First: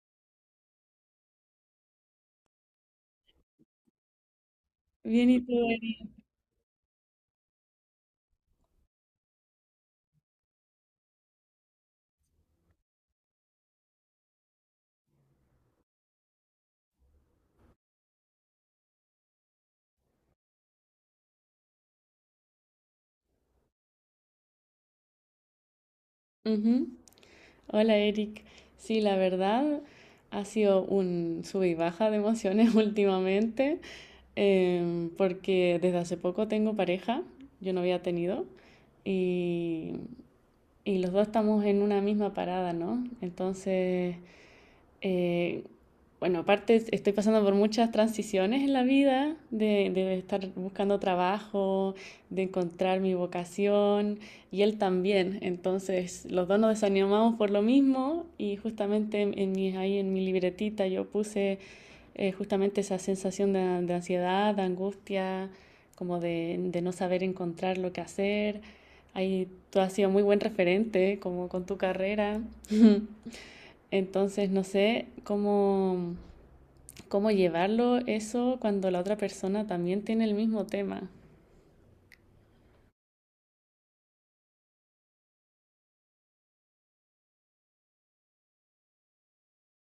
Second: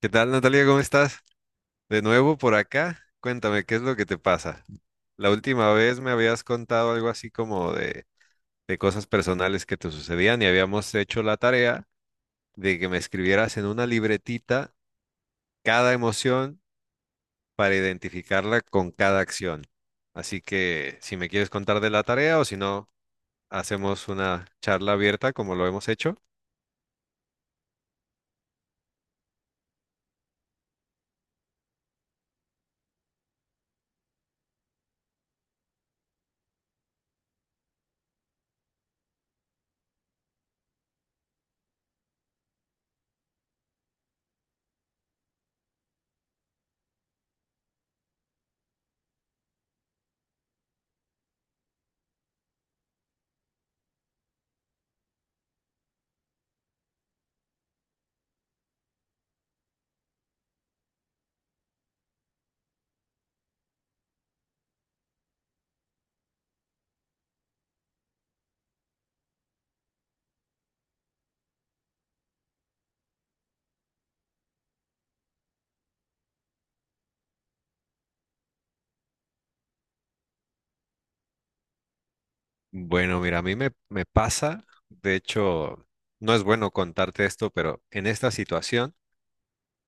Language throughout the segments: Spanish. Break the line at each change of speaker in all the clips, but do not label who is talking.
¿Qué tal, Natalia? ¿Cómo estás? De nuevo por acá. Cuéntame, ¿qué es lo que te pasa?
Bien,
La
¿y tú,
última vez
Eric?
me habías contado algo así como de cosas personales que te sucedían y habíamos hecho la tarea de que me escribieras en una libretita cada emoción para identificarla con cada acción. Así que si me quieres contar de la tarea o si no, hacemos una charla abierta como lo hemos hecho.
Ujú. Hola, Eric. Sí, la verdad ha sido un sub y baja de emociones últimamente, porque desde hace poco tengo pareja, yo no había tenido, y, y los dos estamos en una misma parada, ¿no? Entonces, Eh, bueno, aparte estoy pasando por muchas transiciones en la vida, de estar buscando trabajo, de encontrar mi vocación y él también. Entonces, los dos nos desanimamos por lo mismo y justamente ahí en mi libretita yo puse justamente esa sensación de ansiedad, de angustia, como de no saber encontrar lo que hacer. Ahí tú has sido muy buen referente, como con tu carrera. Entonces, no sé cómo llevarlo eso cuando la otra persona también tiene el mismo tema.
Bueno, mira, a mí me pasa, de hecho, no es bueno contarte esto, pero en esta situación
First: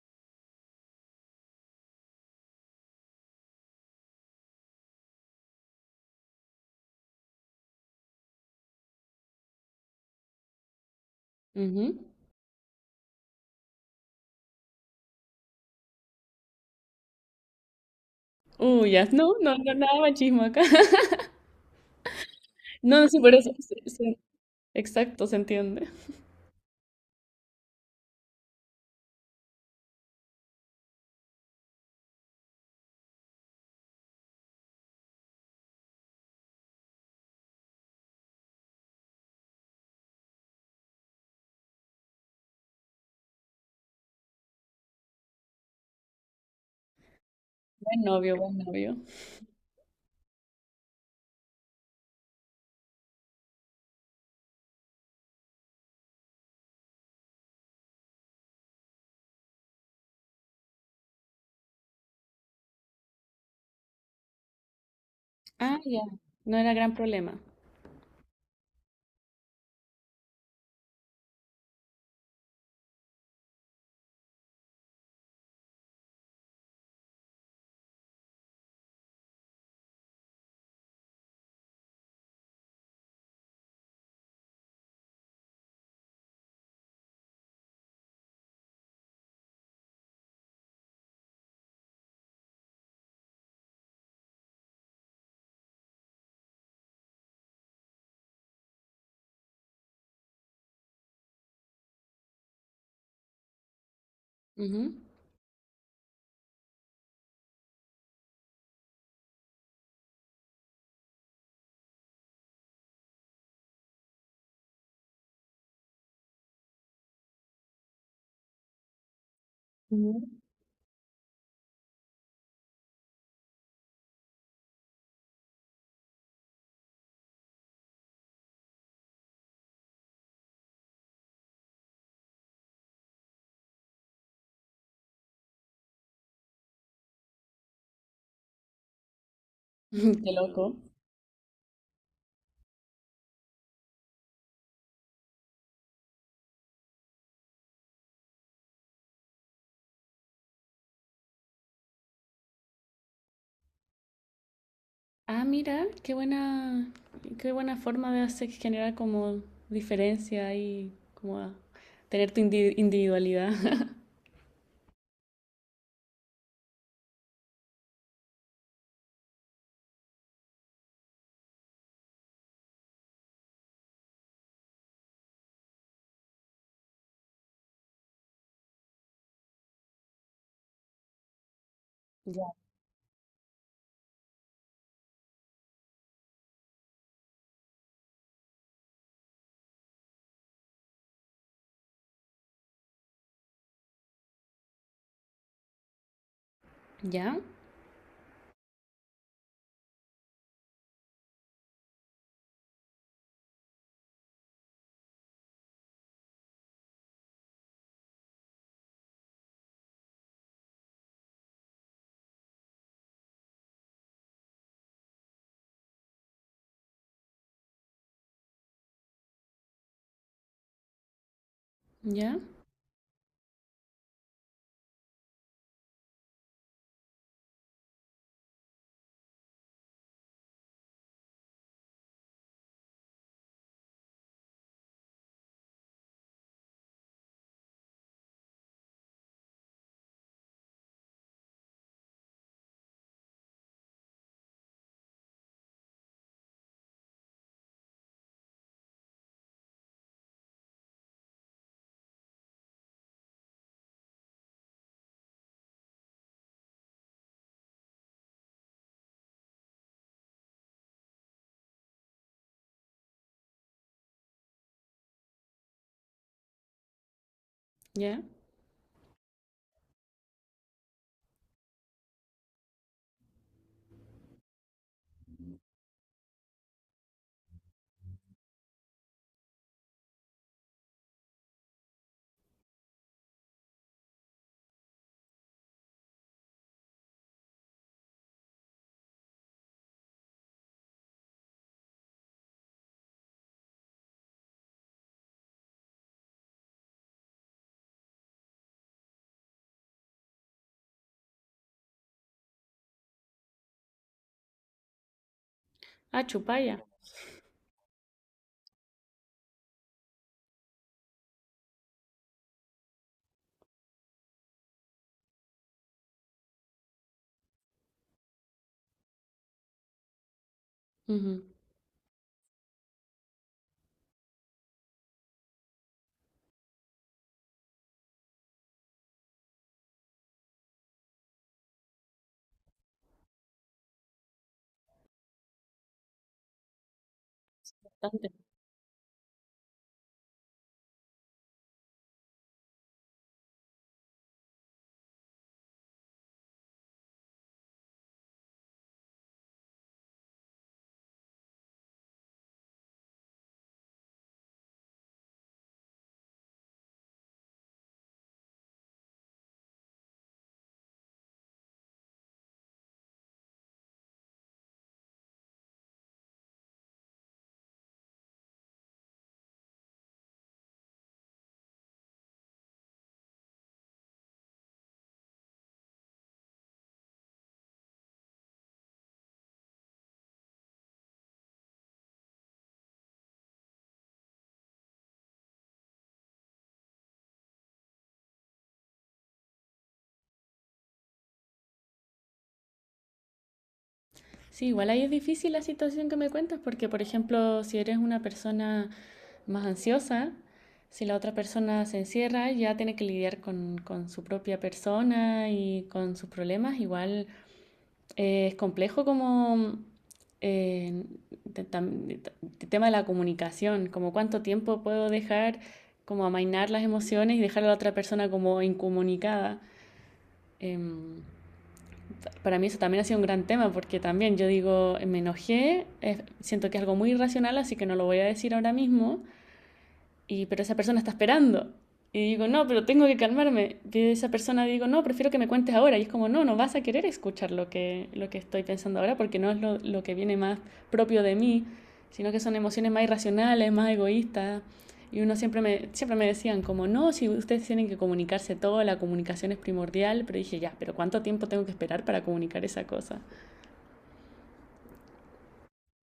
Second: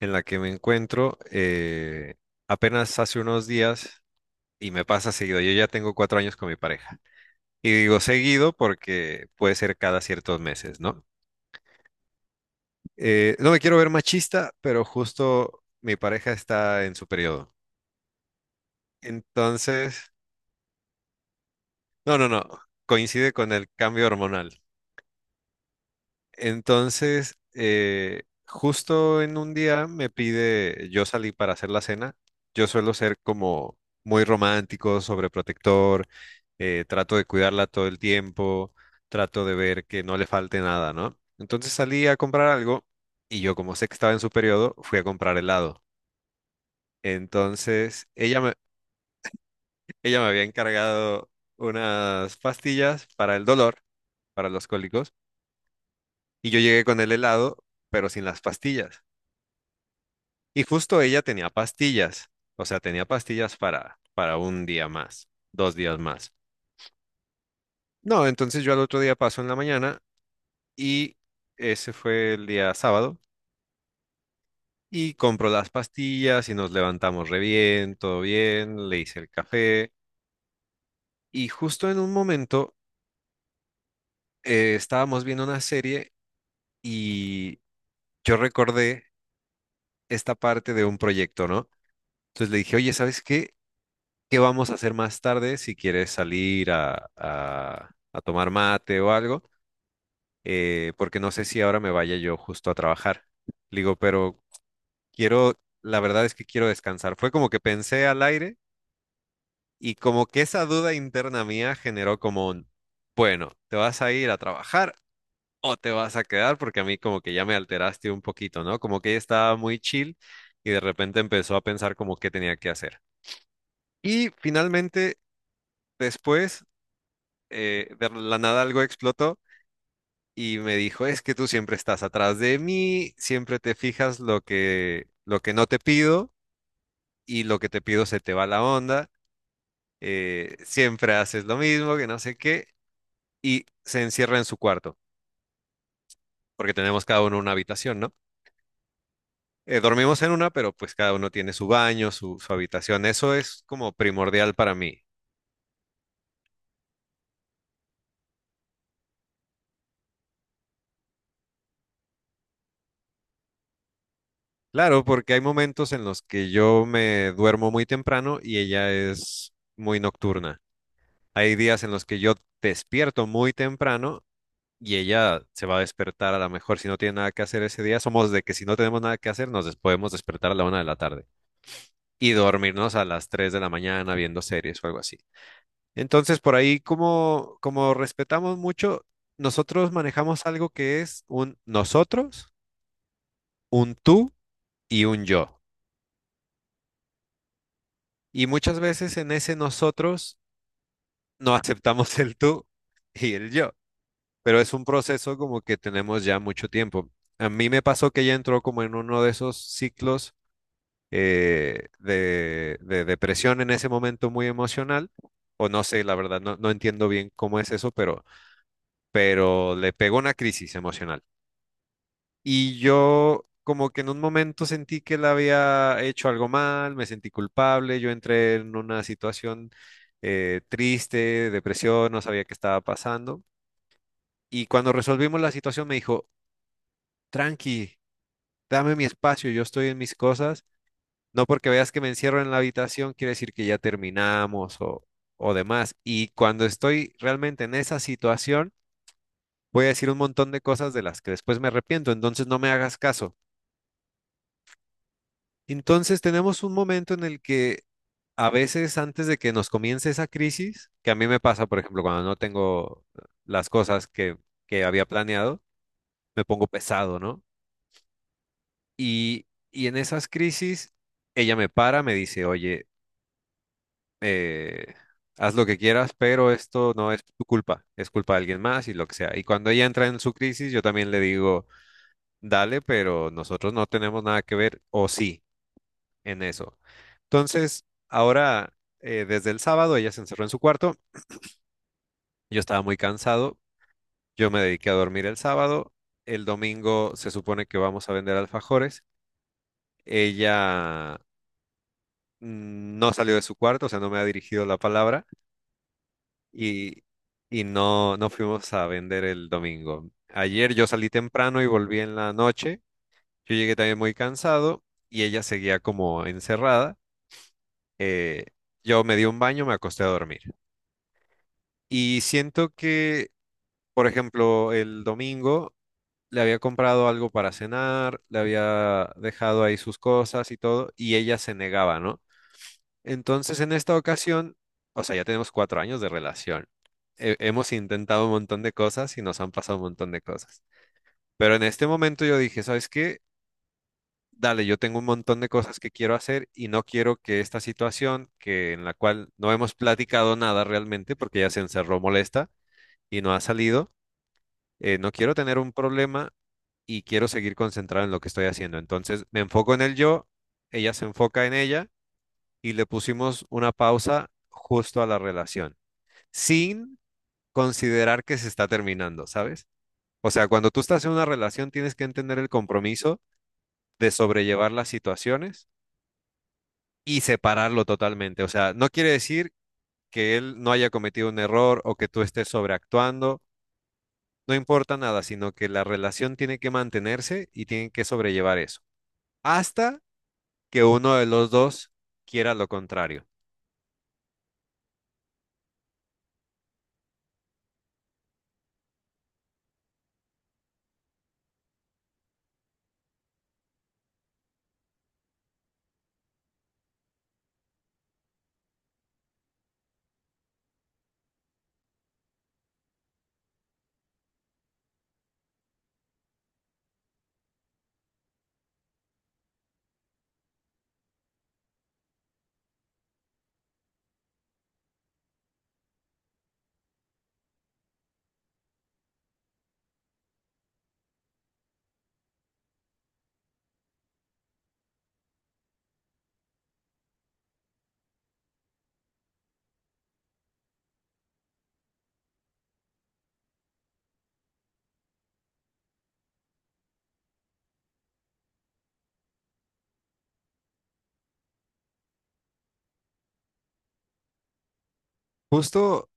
en la que me encuentro, apenas hace unos días y me pasa seguido. Yo ya tengo 4 años con mi pareja. Y digo seguido porque puede ser cada ciertos meses, ¿no?
Ujú.
No me quiero ver machista, pero justo mi pareja está en su periodo.
Ya, no, no, no, nada
Entonces,
machismo acá.
no, no, no,
No, sí,
coincide
por eso.
con el
Sí,
cambio
sí.
hormonal.
Exacto, se entiende.
Entonces, justo en un día me pide, yo salí para hacer la cena. Yo suelo ser como muy romántico, sobreprotector, trato de cuidarla todo el tiempo, trato de ver que no le falte nada, ¿no? Entonces salí a comprar algo y yo, como sé que estaba en su periodo, fui a comprar helado.
Buen
Entonces,
novio,
ella me,
buen novio.
ella me había encargado unas pastillas para el dolor, para los cólicos, y yo llegué con el helado, pero sin las pastillas. Y justo ella tenía pastillas, o sea, tenía pastillas para un día más, dos
Ah,
días
ya.
más.
No era gran problema.
No, entonces yo al otro día paso en la mañana y ese fue el día sábado, y compro las pastillas y nos levantamos re bien, todo bien, le hice el café. Y justo en un momento, estábamos viendo una serie y yo recordé esta parte de un proyecto, ¿no? Entonces le dije, oye, ¿sabes qué? Qué vamos a hacer más tarde, si quieres salir a tomar mate o algo, porque no sé si ahora me vaya yo justo a trabajar. Le digo, pero
Ujú.
quiero, la verdad es que quiero descansar. Fue como que pensé al aire, y como que esa duda interna mía generó como un, bueno, ¿te vas a ir a trabajar o te vas a quedar? Porque a mí como que ya me alteraste un poquito, ¿no? Como que ella estaba muy chill
Ujú.
y de repente empezó a pensar como qué tenía que hacer. Y finalmente, después, de la nada algo explotó y me dijo, es que tú siempre estás atrás de mí, siempre te fijas lo que, no te pido, y lo que te pido se te va la onda,
Qué loco.
siempre haces lo mismo, que no sé qué, y se encierra en su cuarto, porque tenemos cada uno una habitación, ¿no? Dormimos en una, pero pues cada uno tiene su baño, su habitación. Eso es como primordial para mí.
Ah, mira, qué buena forma de hacer generar como diferencia y como a tener tu individualidad.
Claro, porque hay momentos en los que yo me duermo muy temprano y ella es muy nocturna. Hay días en los que yo despierto muy temprano y ella se va a despertar, a lo mejor, si no tiene nada que hacer ese día. Somos de que si no tenemos nada que hacer, podemos despertar a la 1:00 de la tarde y
Ya.
dormirnos a las 3:00 de la mañana viendo series o algo así. Entonces, por ahí, como, respetamos mucho, nosotros manejamos algo que es un nosotros, un tú y un yo.
¿Ya?
Y muchas veces en ese nosotros no aceptamos el tú y el yo, pero es un proceso como que tenemos ya mucho tiempo. A mí me pasó que ella entró como en uno de esos ciclos, de, depresión, en ese momento muy emocional, o no sé, la verdad, no entiendo bien cómo es eso, pero le pegó una crisis emocional.
¿Ya?
Y yo como que en un momento sentí que la había hecho algo mal, me sentí culpable, yo entré en una situación, triste, depresión, no sabía qué estaba pasando. Y cuando resolvimos la situación me dijo, tranqui, dame mi espacio, yo estoy en mis cosas. No porque veas que me encierro en la habitación quiere decir que ya terminamos o demás. Y cuando estoy realmente en esa situación, voy a decir un montón de cosas de las que después me arrepiento, entonces no me hagas caso. Entonces tenemos un momento en el que a veces, antes de que nos comience esa crisis, que a mí me pasa, por ejemplo, cuando no tengo las cosas que había planeado, me pongo pesado, ¿no?
Ya.
Y, en esas crisis, ella me para, me dice, oye, eh, haz lo que quieras, pero esto no es tu culpa, es culpa de alguien más y lo que sea. Y cuando ella entra en su crisis, yo también le digo, dale, pero nosotros no tenemos nada que ver, o sí, en eso. Entonces, ahora, desde el sábado, ella se encerró en su cuarto. Yo estaba muy cansado, yo me dediqué a dormir el sábado. El domingo se supone que vamos a vender alfajores, ella no salió de su cuarto, o sea, no me ha dirigido la palabra.
Ah, chupalla.
y, y no fuimos a vender el domingo. Ayer yo salí temprano y volví en la noche. Yo llegué también muy cansado y ella seguía como encerrada. Eh, yo me di un baño, me acosté a dormir.
Ujú.
Y siento que, por ejemplo, el domingo le había comprado algo para cenar, le había dejado ahí sus cosas y todo, y ella se negaba, ¿no? Entonces, en esta ocasión, o sea, ya tenemos 4 años de relación. Hemos intentado un
Bastante.
montón de cosas y nos han pasado un montón de cosas. Pero en este momento yo dije, ¿sabes qué? Dale, yo tengo un montón de cosas que quiero hacer y no quiero que esta situación, que en la cual no hemos platicado nada realmente, porque ya se encerró molesta y no ha salido, no quiero tener un problema y quiero seguir concentrado en lo que estoy haciendo. Entonces, me enfoco en el yo, ella se enfoca en ella, y le pusimos una pausa justo a la relación, sin considerar que se está terminando, ¿sabes? O sea, cuando tú estás en una relación tienes que entender el compromiso de sobrellevar las situaciones y separarlo totalmente. O sea, no quiere decir que él no haya cometido un error o que tú estés sobreactuando, no importa nada, sino que la relación tiene que mantenerse y tienen que sobrellevar eso, hasta que uno de los dos quiera lo contrario.
Sí, igual ahí es difícil la situación que me cuentas porque, por ejemplo, si eres una persona más ansiosa, si la otra persona se encierra, ya tiene que lidiar con su propia persona y con sus problemas. Igual es complejo como eh, te- tam- te- el tema de la comunicación, como cuánto tiempo puedo dejar como amainar las emociones y dejar a la otra persona como incomunicada. Em, para mí eso también ha sido un gran tema, porque también yo digo, me enojé, siento que es algo muy irracional, así que no lo voy a decir ahora mismo, y pero esa persona está esperando. Y digo, no, pero tengo que calmarme. Y esa persona digo, no, prefiero que me cuentes ahora. Y es como, no, no vas a querer escuchar lo que estoy pensando ahora porque no es lo que viene más propio de mí, sino que son emociones más irracionales, más egoístas. Y uno siempre me decían como, no, si ustedes tienen que comunicarse todo, la comunicación es primordial. Pero dije, ya, pero ¿cuánto tiempo tengo que esperar para comunicar esa cosa?
Justo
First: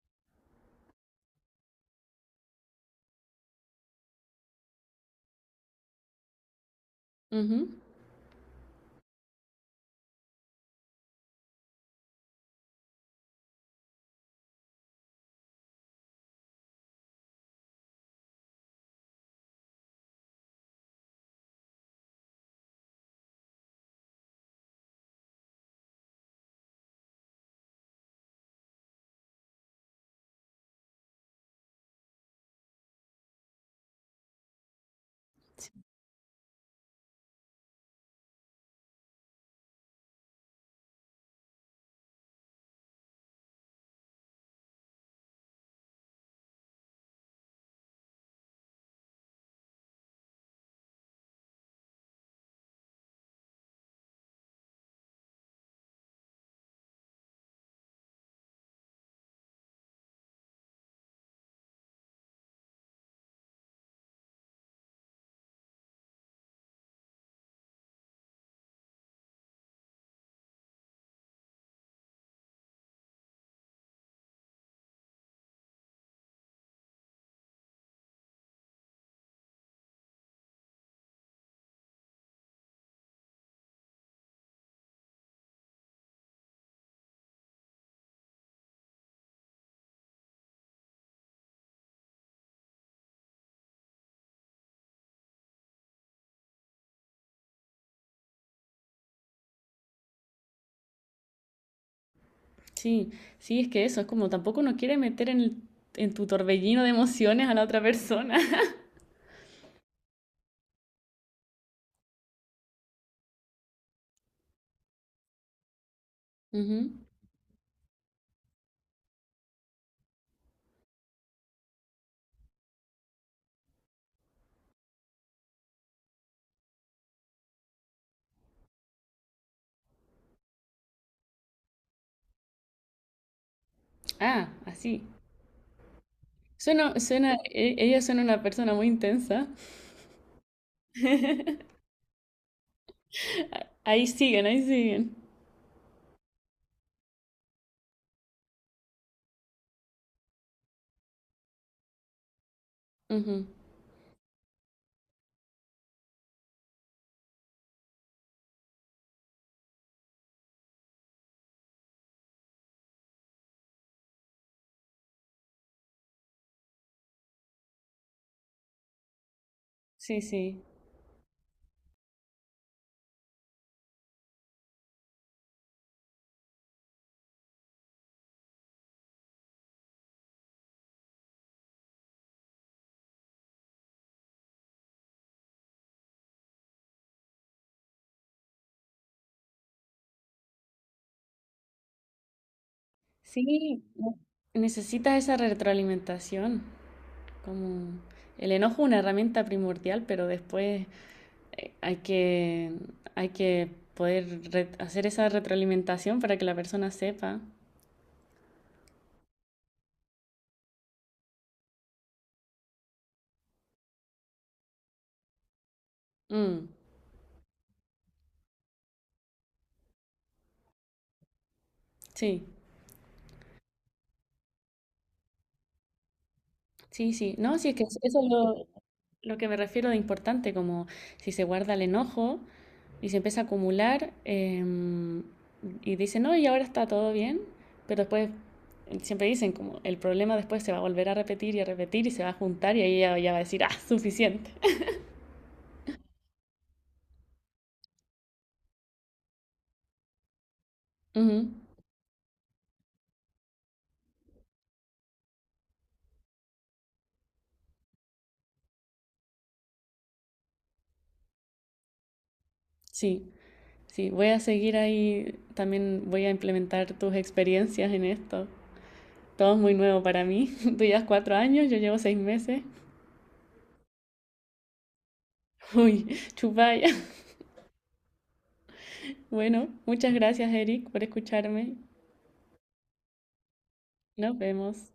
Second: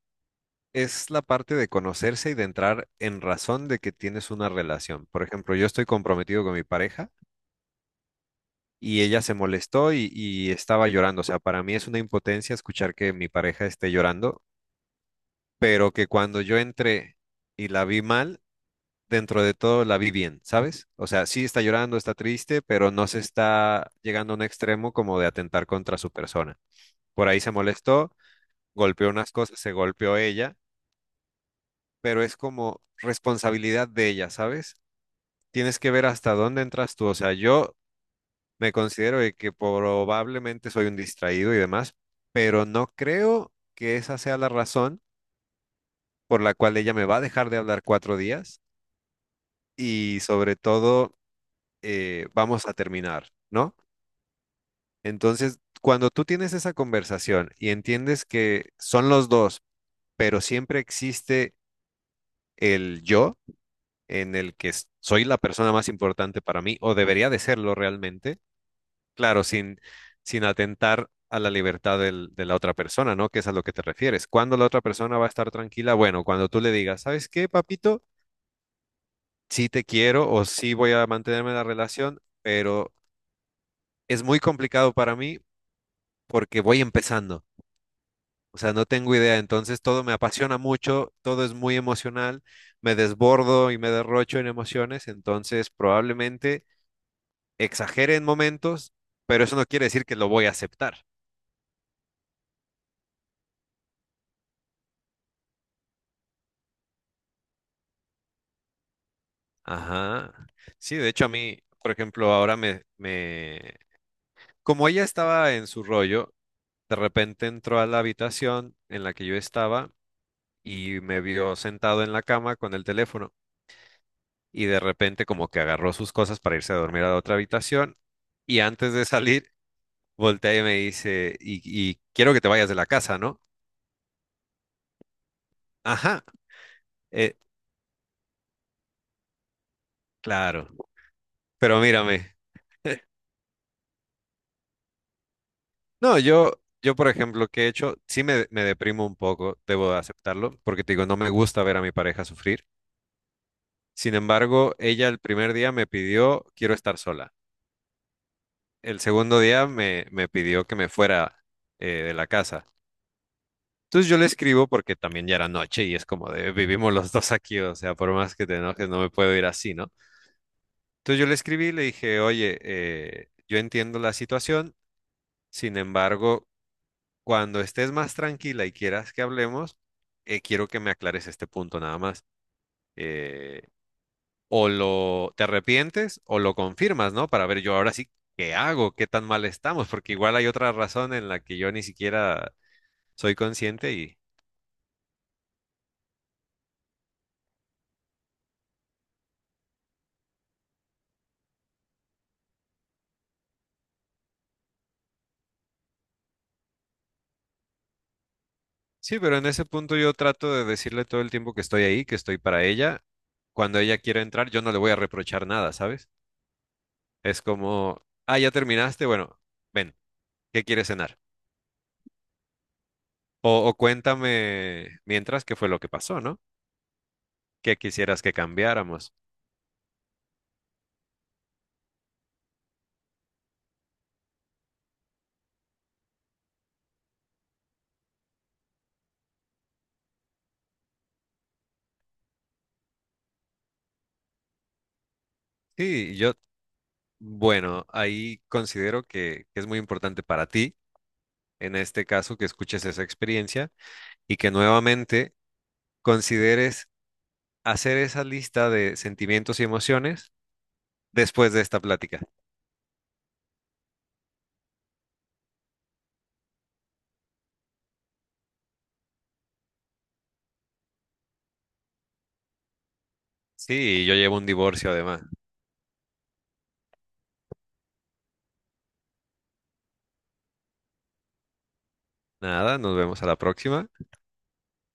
es la parte de conocerse y de entrar en razón de que tienes una relación. Por ejemplo, yo estoy comprometido con mi pareja,
Uh -huh.
y ella se molestó y estaba llorando. O sea, para mí es una impotencia escuchar que mi pareja esté llorando, pero que cuando yo entré y la vi mal, dentro de todo la vi bien, ¿sabes? O sea, sí está llorando, está triste, pero no se está llegando a un extremo como de atentar contra su persona. Por ahí se molestó, golpeó unas cosas, se golpeó ella, pero es como responsabilidad de ella, ¿sabes? Tienes que ver hasta dónde entras tú. O sea, yo me considero de que probablemente soy un distraído y demás, pero no creo que esa sea la razón por la cual ella me va a dejar de hablar 4 días, y sobre todo, vamos a terminar, ¿no? Entonces, cuando tú tienes esa conversación y entiendes que son los dos, pero siempre existe el yo, en el que soy la persona más importante para mí, o debería de serlo realmente. Claro, sin atentar a la libertad de la otra persona, ¿no? Que es a lo que te refieres. ¿Cuándo la otra persona va a estar tranquila? Bueno, cuando tú le digas, ¿sabes qué, papito? Sí te quiero, o sí voy a mantenerme en la relación, pero es muy complicado para mí porque voy empezando. O sea, no tengo idea. Entonces todo me apasiona mucho, todo es muy emocional, me desbordo y me derrocho en emociones, entonces probablemente exagere en momentos, pero eso no quiere decir que lo voy a aceptar.
Sí, sí, es que eso, es como tampoco uno quiere meter en tu torbellino de emociones a la otra persona.
Ajá. Sí, de hecho a mí, por ejemplo, ahora me. Como ella estaba en su rollo, de
Ujú.
repente entró a la habitación en la que yo estaba y me vio sentado en la cama con el teléfono, y de repente como que agarró sus cosas para irse a dormir a la otra habitación, y antes de salir voltea y me dice, y quiero que te vayas de la casa, ¿no?
Ah, así.
Ajá,
Suena, suena,
eh,
e- ella suena una persona muy intensa.
claro, pero mírame.
Ahí siguen, ahí siguen.
No, yo, por ejemplo, que he hecho, sí me deprimo un poco, debo de aceptarlo, porque te digo, no me gusta ver a mi pareja sufrir.
Ujú.
Sin embargo, ella el primer día me pidió, quiero estar sola. El segundo día me pidió que me fuera, de la casa. Entonces yo le escribo, porque también ya era noche y es como de, vivimos los dos aquí, o sea, por más que te enojes, no me puedo ir así, ¿no?
Sí, sí.
Entonces yo le escribí y le dije, oye, yo entiendo la situación. Sin embargo, cuando estés más tranquila y quieras que hablemos, quiero que me aclares este punto nada más. Eh, o lo te arrepientes o lo confirmas, ¿no? Para ver yo ahora sí qué hago, qué tan mal estamos, porque igual hay otra razón en la que yo ni siquiera soy
Sí,
consciente. Y
necesitas esa retroalimentación. Como el enojo es una herramienta primordial, pero después eh, hay que, hay que poder hacer esa retroalimentación para que la persona sepa.
sí, pero en ese punto yo trato de decirle todo el tiempo que estoy ahí, que estoy para ella. Cuando ella quiera entrar, yo no le voy a reprochar nada, ¿sabes?
Mm.
Es como, ah, ya terminaste, bueno, ven, ¿qué quieres cenar?
Sí,
O cuéntame mientras qué fue lo que pasó, ¿no?
sí, sí. No, sí, es
¿Qué
que eso es
quisieras que
lo,
cambiáramos?
lo que me refiero de importante, como si se guarda el enojo y se empieza a acumular y dice, no, y ahora está todo bien, pero después siempre dicen como el problema después se va a volver a repetir y se va a juntar y ahí ya va a decir, ah, suficiente.
Sí, yo, bueno, ahí considero que es muy importante para ti,
Ujú.
en este caso, que escuches esa experiencia y que nuevamente consideres hacer esa lista de sentimientos y emociones después de esta plática.
Sí, sí, voy a seguir ahí, también voy a implementar tus experiencias en esto. Todo es muy nuevo para mí. Tú llevas 4 años, yo llevo 6 meses.
Sí, yo llevo un divorcio además.
Uy, chupalla. Bueno, muchas gracias, Eric, por escucharme.
Nada, nos vemos a la próxima.
Nos vemos.